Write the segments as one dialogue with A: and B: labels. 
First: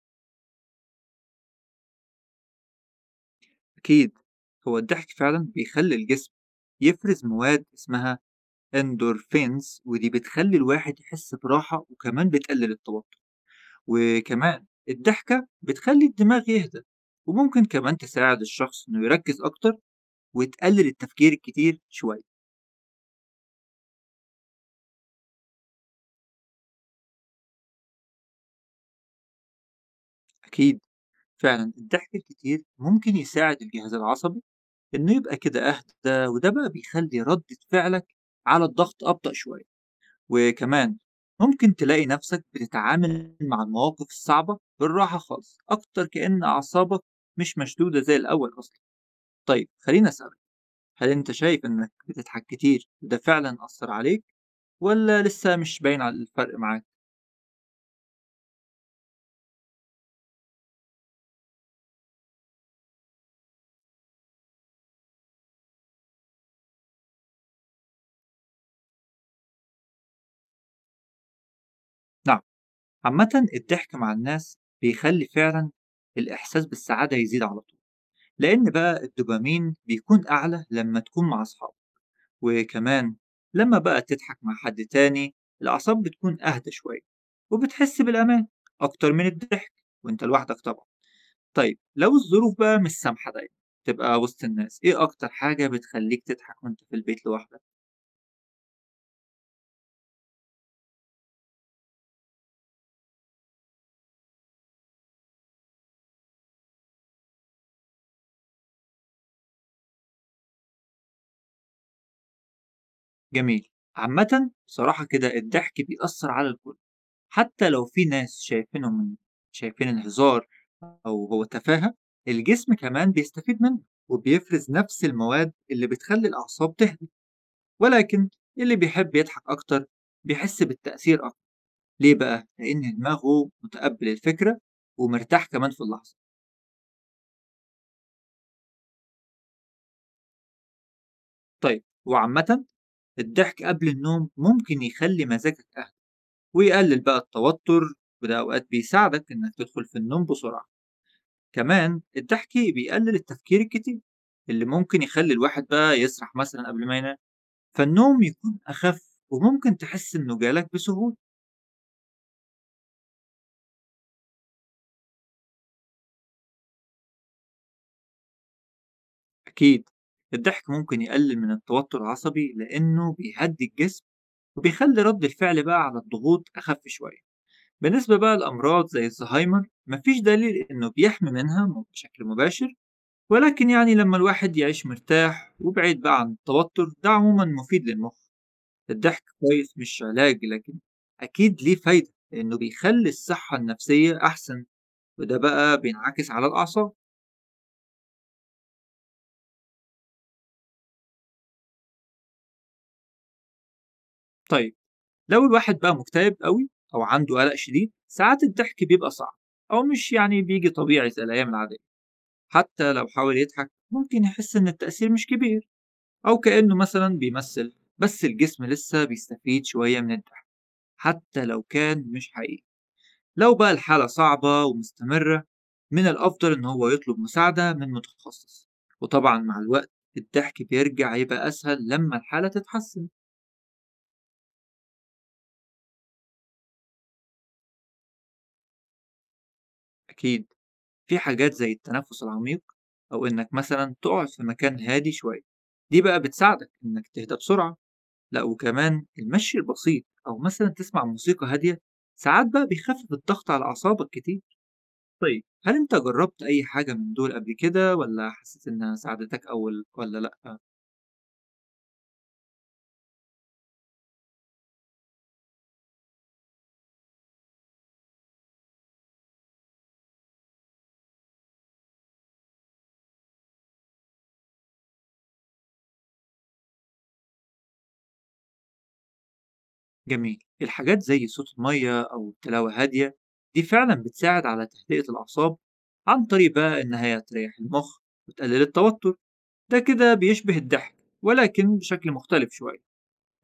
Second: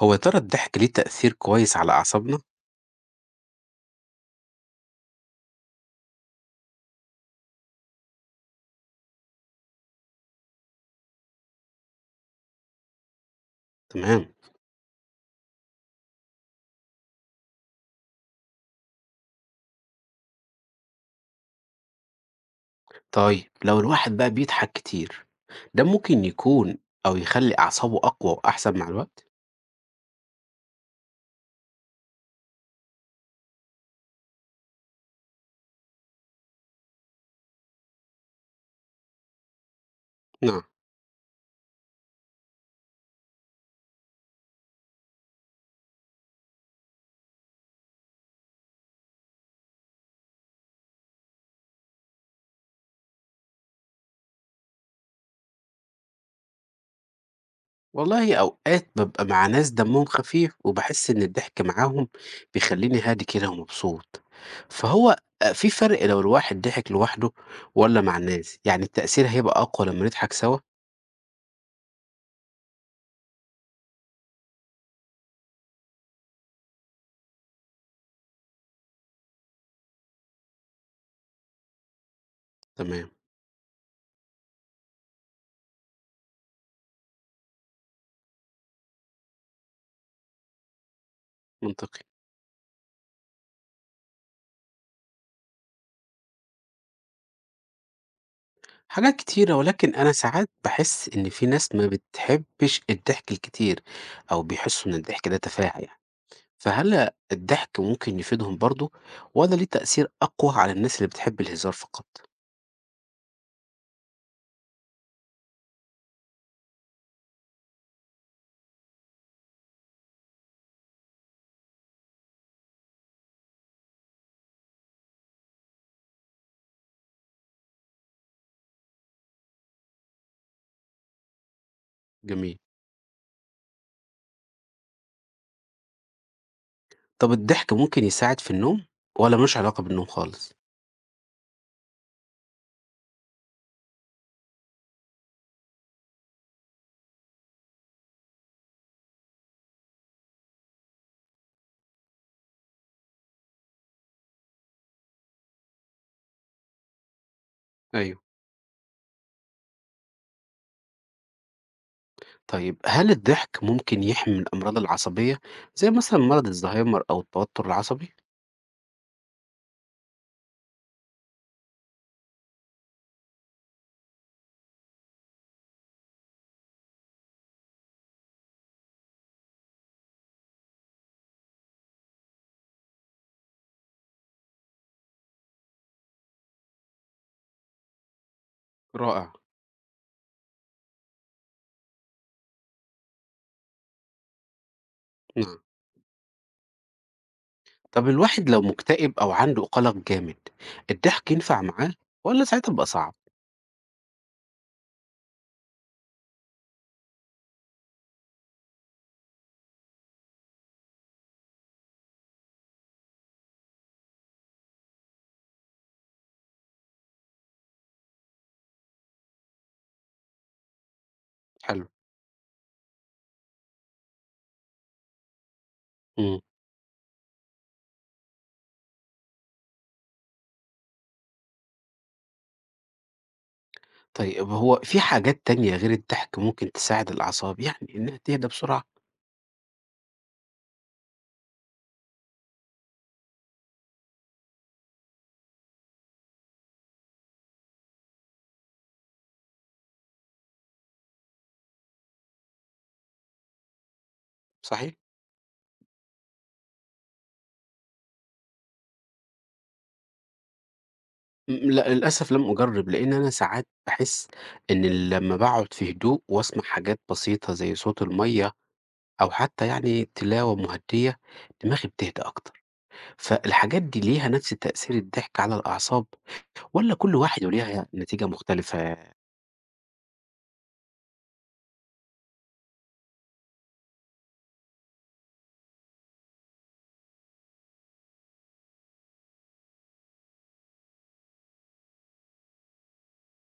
A: هو يا ترى الضحك ليه تأثير كويس على أعصابنا؟
B: أكيد. هو الضحك فعلا بيخلي الجسم يفرز مواد اسمها اندورفينز، ودي بتخلي الواحد يحس براحة وكمان بتقلل التوتر.
A: تمام.
B: وكمان الضحكة بتخلي الدماغ يهدى، وممكن كمان تساعد الشخص إنه يركز أكتر وتقلل التفكير الكتير شوية.
A: طيب لو الواحد بقى بيضحك كتير ده ممكن يكون أو يخلي أعصابه أقوى وأحسن مع الوقت؟
B: أكيد، فعلا الضحك الكتير ممكن يساعد الجهاز العصبي إنه يبقى كده أهدى، وده بقى بيخلي ردة فعلك على الضغط أبطأ شوية.
A: نعم.
B: وكمان ممكن تلاقي نفسك بتتعامل مع المواقف الصعبة بالراحة خالص أكتر، كأن أعصابك مش مشدودة زي الأول أصلا. طيب خليني أسألك، هل أنت شايف إنك بتضحك كتير وده فعلا أثر عليك، ولا لسه مش باين على الفرق معاك؟
A: والله أوقات ببقى مع ناس دمهم خفيف وبحس إن الضحك معاهم بيخليني هادي كده ومبسوط، فهو في فرق لو الواحد ضحك لوحده ولا مع الناس، يعني التأثير هيبقى أقوى لما نضحك سوا؟
B: نعم، عامة الضحك مع الناس بيخلي فعلا الإحساس بالسعادة يزيد على طول، لأن بقى الدوبامين بيكون أعلى لما تكون مع أصحابك.
A: تمام.
B: وكمان لما بقى تضحك مع حد تاني، الأعصاب بتكون أهدى شوية وبتحس بالأمان أكتر من الضحك وأنت لوحدك طبعا. طيب
A: منطقي.
B: لو الظروف بقى مش سامحة دايما تبقى وسط الناس، إيه أكتر حاجة بتخليك تضحك وأنت في البيت لوحدك؟
A: حاجات كتيرة، ولكن أنا ساعات باحس إن في ناس ما بتحبّش الضحك الكتير، أو بيحسّوا إن الضحك ده تفاهة يعني، فهل الضحك ممكن يفيدهم برضه، والّا ليه تأثير أقوى على الناس اللي بتحب الهزار فقط؟
B: جميل. عامة بصراحة كده الضحك بيأثر على الكل، حتى لو في ناس شايفينه من شايفين الهزار أو هو تفاهة، الجسم كمان بيستفيد منه وبيفرز نفس المواد اللي بتخلي الأعصاب تهدى. ولكن اللي بيحب يضحك أكتر بيحس بالتأثير أكتر. ليه بقى؟
A: جميل.
B: لأن دماغه متقبل الفكرة ومرتاح كمان في اللحظة.
A: طَب الضحك ممكن يساعد في النوم، والّا ما لوش علاقة بالنوم خالص؟
B: طيب وعامة الضحك قبل النوم ممكن يخلي مزاجك أهدى ويقلل بقى التوتر، وده أوقات بيساعدك إنك تدخل في النوم بسرعة. كمان الضحك بيقلل التفكير الكتير اللي ممكن يخلي الواحد بقى يسرح مثلا قبل ما ينام،
A: أيوه.
B: فالنوم يكون أخف وممكن تحس إنه جالك بسهولة.
A: طيب هل الضحك ممكن يحمي من الأمراض العصبية، زي مثلًا مرض الزهايمر أو التوتر العصبي؟
B: أكيد، الضحك ممكن يقلل من التوتر العصبي لأنه بيهدي الجسم وبيخلي رد الفعل بقى على الضغوط أخف شوية. بالنسبة بقى لأمراض زي الزهايمر، مفيش دليل إنه بيحمي منها بشكل مباشر، ولكن يعني لما الواحد يعيش مرتاح وبعيد بقى عن التوتر، ده عموما مفيد للمخ. الضحك
A: رائع.
B: كويس، مش علاج، لكن أكيد ليه فايدة لأنه بيخلي الصحة النفسية أحسن، وده
A: نعم.
B: بقى بينعكس على الأعصاب.
A: طب الواحد لو مكتئب أو عنده قلق جامد، الضحك ينفع معاه والّا ساعتها بيبقى صعب؟
B: طيب لو الواحد بقى مكتئب قوي أو عنده قلق شديد، ساعات الضحك بيبقى صعب، أو مش يعني بيجي طبيعي زي الأيام العادية. حتى لو حاول يضحك، ممكن يحس إن التأثير مش كبير، أو كأنه مثلا بيمثل. بس الجسم لسه بيستفيد شوية من الضحك حتى لو
A: حلو.
B: كان مش حقيقي. لو بقى الحالة صعبة ومستمرة، من
A: إمم.
B: الأفضل إن هو يطلب مساعدة من متخصص. وطبعا مع الوقت الضحك بيرجع يبقى أسهل لما الحالة تتحسن.
A: طيب هو في حاجات تانية غير الضحك ممكن تساعد الأعصاب يعني إنها تهدى بسرعة،
B: أكيد، في حاجات زي التنفس العميق، أو إنك مثلا تقعد في مكان هادي شوية، دي بقى بتساعدك إنك تهدى بسرعة. لا وكمان المشي البسيط، أو مثلا تسمع موسيقى هادية، ساعات بقى بيخفف الضغط على أعصابك كتير.
A: صحيح؟
B: طيب هل أنت جربت أي حاجة من دول قبل كده، ولا حسيت إنها ساعدتك أول ولا لأ؟
A: م لأ للأسف لم أجرب، لإن أنا ساعات باحس إن لمّا باقعد في هدوء وأسمع حاجات بسيطة زي صوت المَيّة أو حتى يعني تلاوة مهدية، دماغي بتهدى أكتر، فالحاجات دي ليها نفس تأثير الضحك على الأعصاب والّا كل واحد وليها نتيجة مختلفة؟
B: جميل، الحاجات زي صوت المية أو تلاوة هادية دي فعلا بتساعد على تهدئة الأعصاب، عن طريق بقى إن هي تريح المخ وتقلل التوتر. ده كده بيشبه الضحك، ولكن بشكل مختلف شوية.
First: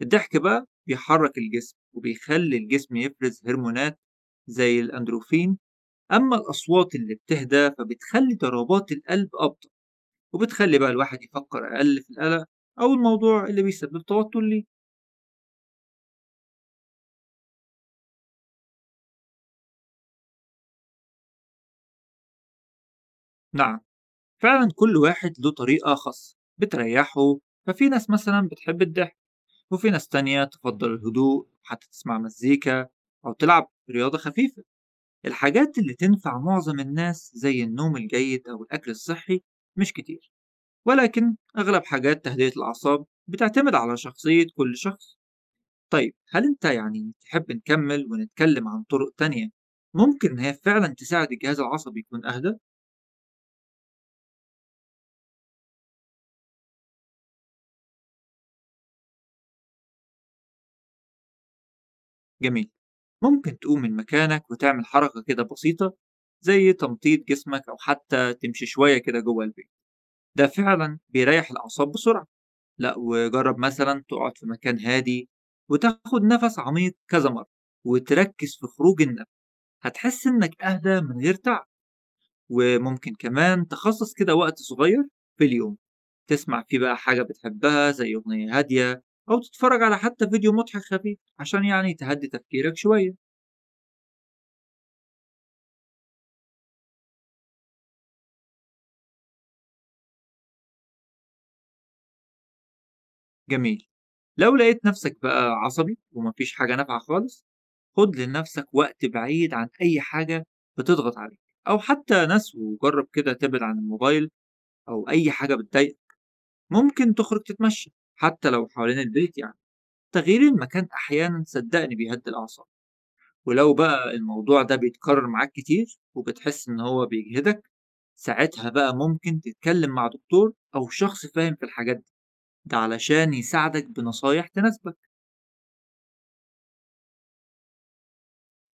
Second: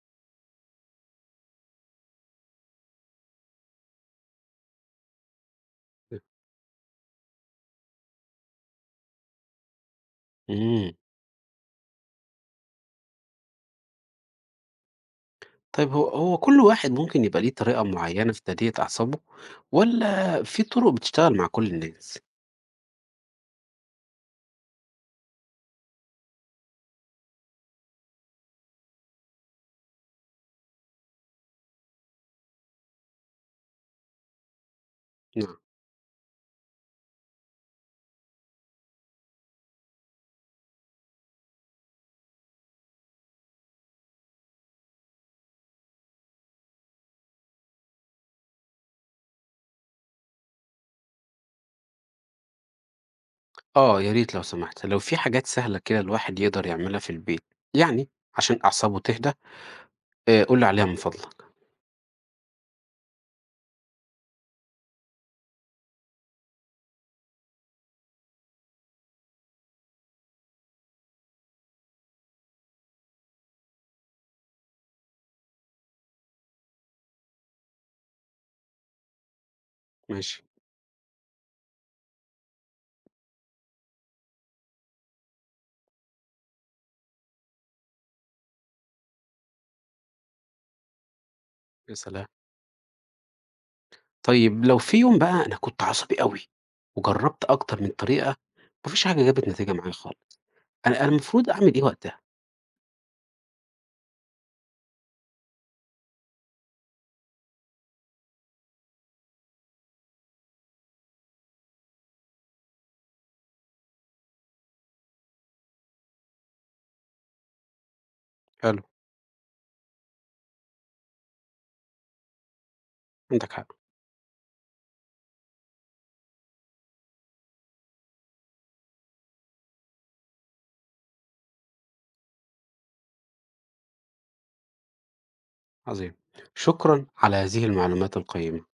B: الضحك بقى بيحرك الجسم وبيخلي الجسم يفرز هرمونات زي الأندروفين، أما الأصوات اللي بتهدى فبتخلي ضربات القلب أبطأ، وبتخلي بقى
A: إمم.
B: الواحد يفكر أقل في القلق أو الموضوع اللي بيسبب توتر ليه.
A: طيب هو كل واحد ممكن يبقى ليه طريقة معيّنة في تهدئة أعصابه والّا في طُرق بتشتغل مع كل الناس؟
B: نعم، فعلا كل واحد له طريقة خاصة بتريحه. ففي ناس مثلا بتحب الضحك، وفي ناس تانية تفضل الهدوء، حتى تسمع مزيكا أو تلعب رياضة خفيفة.
A: نعم.
B: الحاجات اللي تنفع معظم الناس زي النوم الجيد أو الأكل الصحي مش كتير، ولكن أغلب حاجات تهدئة الأعصاب بتعتمد على شخصية كل شخص. طيب هل أنت يعني تحب نكمل ونتكلم عن طرق تانية ممكن إن هي فعلا تساعد الجهاز العصبي يكون أهدى؟
A: آه، يا ريت لو سمحت، لو في حاجات سهلة كده الواحد يقدر يعملها في البيت، يعني عشان أعصابه تهدى، قُل لي عليها من فضلك.
B: جميل، ممكن تقوم من مكانك وتعمل حركة كده بسيطة زي تمطيط جسمك، أو حتى تمشي شوية كده جوه البيت، ده فعلا بيريح الأعصاب بسرعة. لأ، وجرب مثلًا تقعد في مكان هادي وتاخد نفس عميق كذا مرة، وتركز في خروج النفس، هتحس
A: ماشي.
B: إنك أهدى من غير تعب. وممكن كمان تخصص كده وقت صغير في اليوم تسمع فيه بقى حاجة بتحبها زي أغنية هادية، أو تتفرج على حتى فيديو مضحك خفيف عشان يعني
A: يا
B: تهدي
A: سلام.
B: تفكيرك شوية.
A: طيب لو في يوم بقى أنا كنت عصبي أوي وجرّبت أكتر من طريقة، ما فيش حاجة جابت نتيجة معايا خالص، أنا المفروض أعمل إيه وقتها؟
B: جميل. لو لقيت نفسك بقى عصبي وما فيش حاجة نافعة خالص، خُد لنفسك وقت بعيد عن أي حاجة بتضغط عليك أو حتى ناس، وجرّب كده تبعد عن الموبايل أو أي حاجة بتضايقك. ممكن تخرج تتمشى حتى لو
A: حلو.
B: حوالين البيت يعني. تغيير المكان أحيانًا صدّقني بيهدّي الأعصاب.
A: عندك حق.
B: ولو بقى الموضوع ده بيتكرر معاك كتير وبتحس إن هو بيجهدك، ساعتها بقى ممكن تتكلم مع دكتور أو شخص فاهم في الحاجات دي، ده علشان يساعدك بنصايح تناسبك.
A: عظيم. شكرًا على هذه المعلومات القيّمة.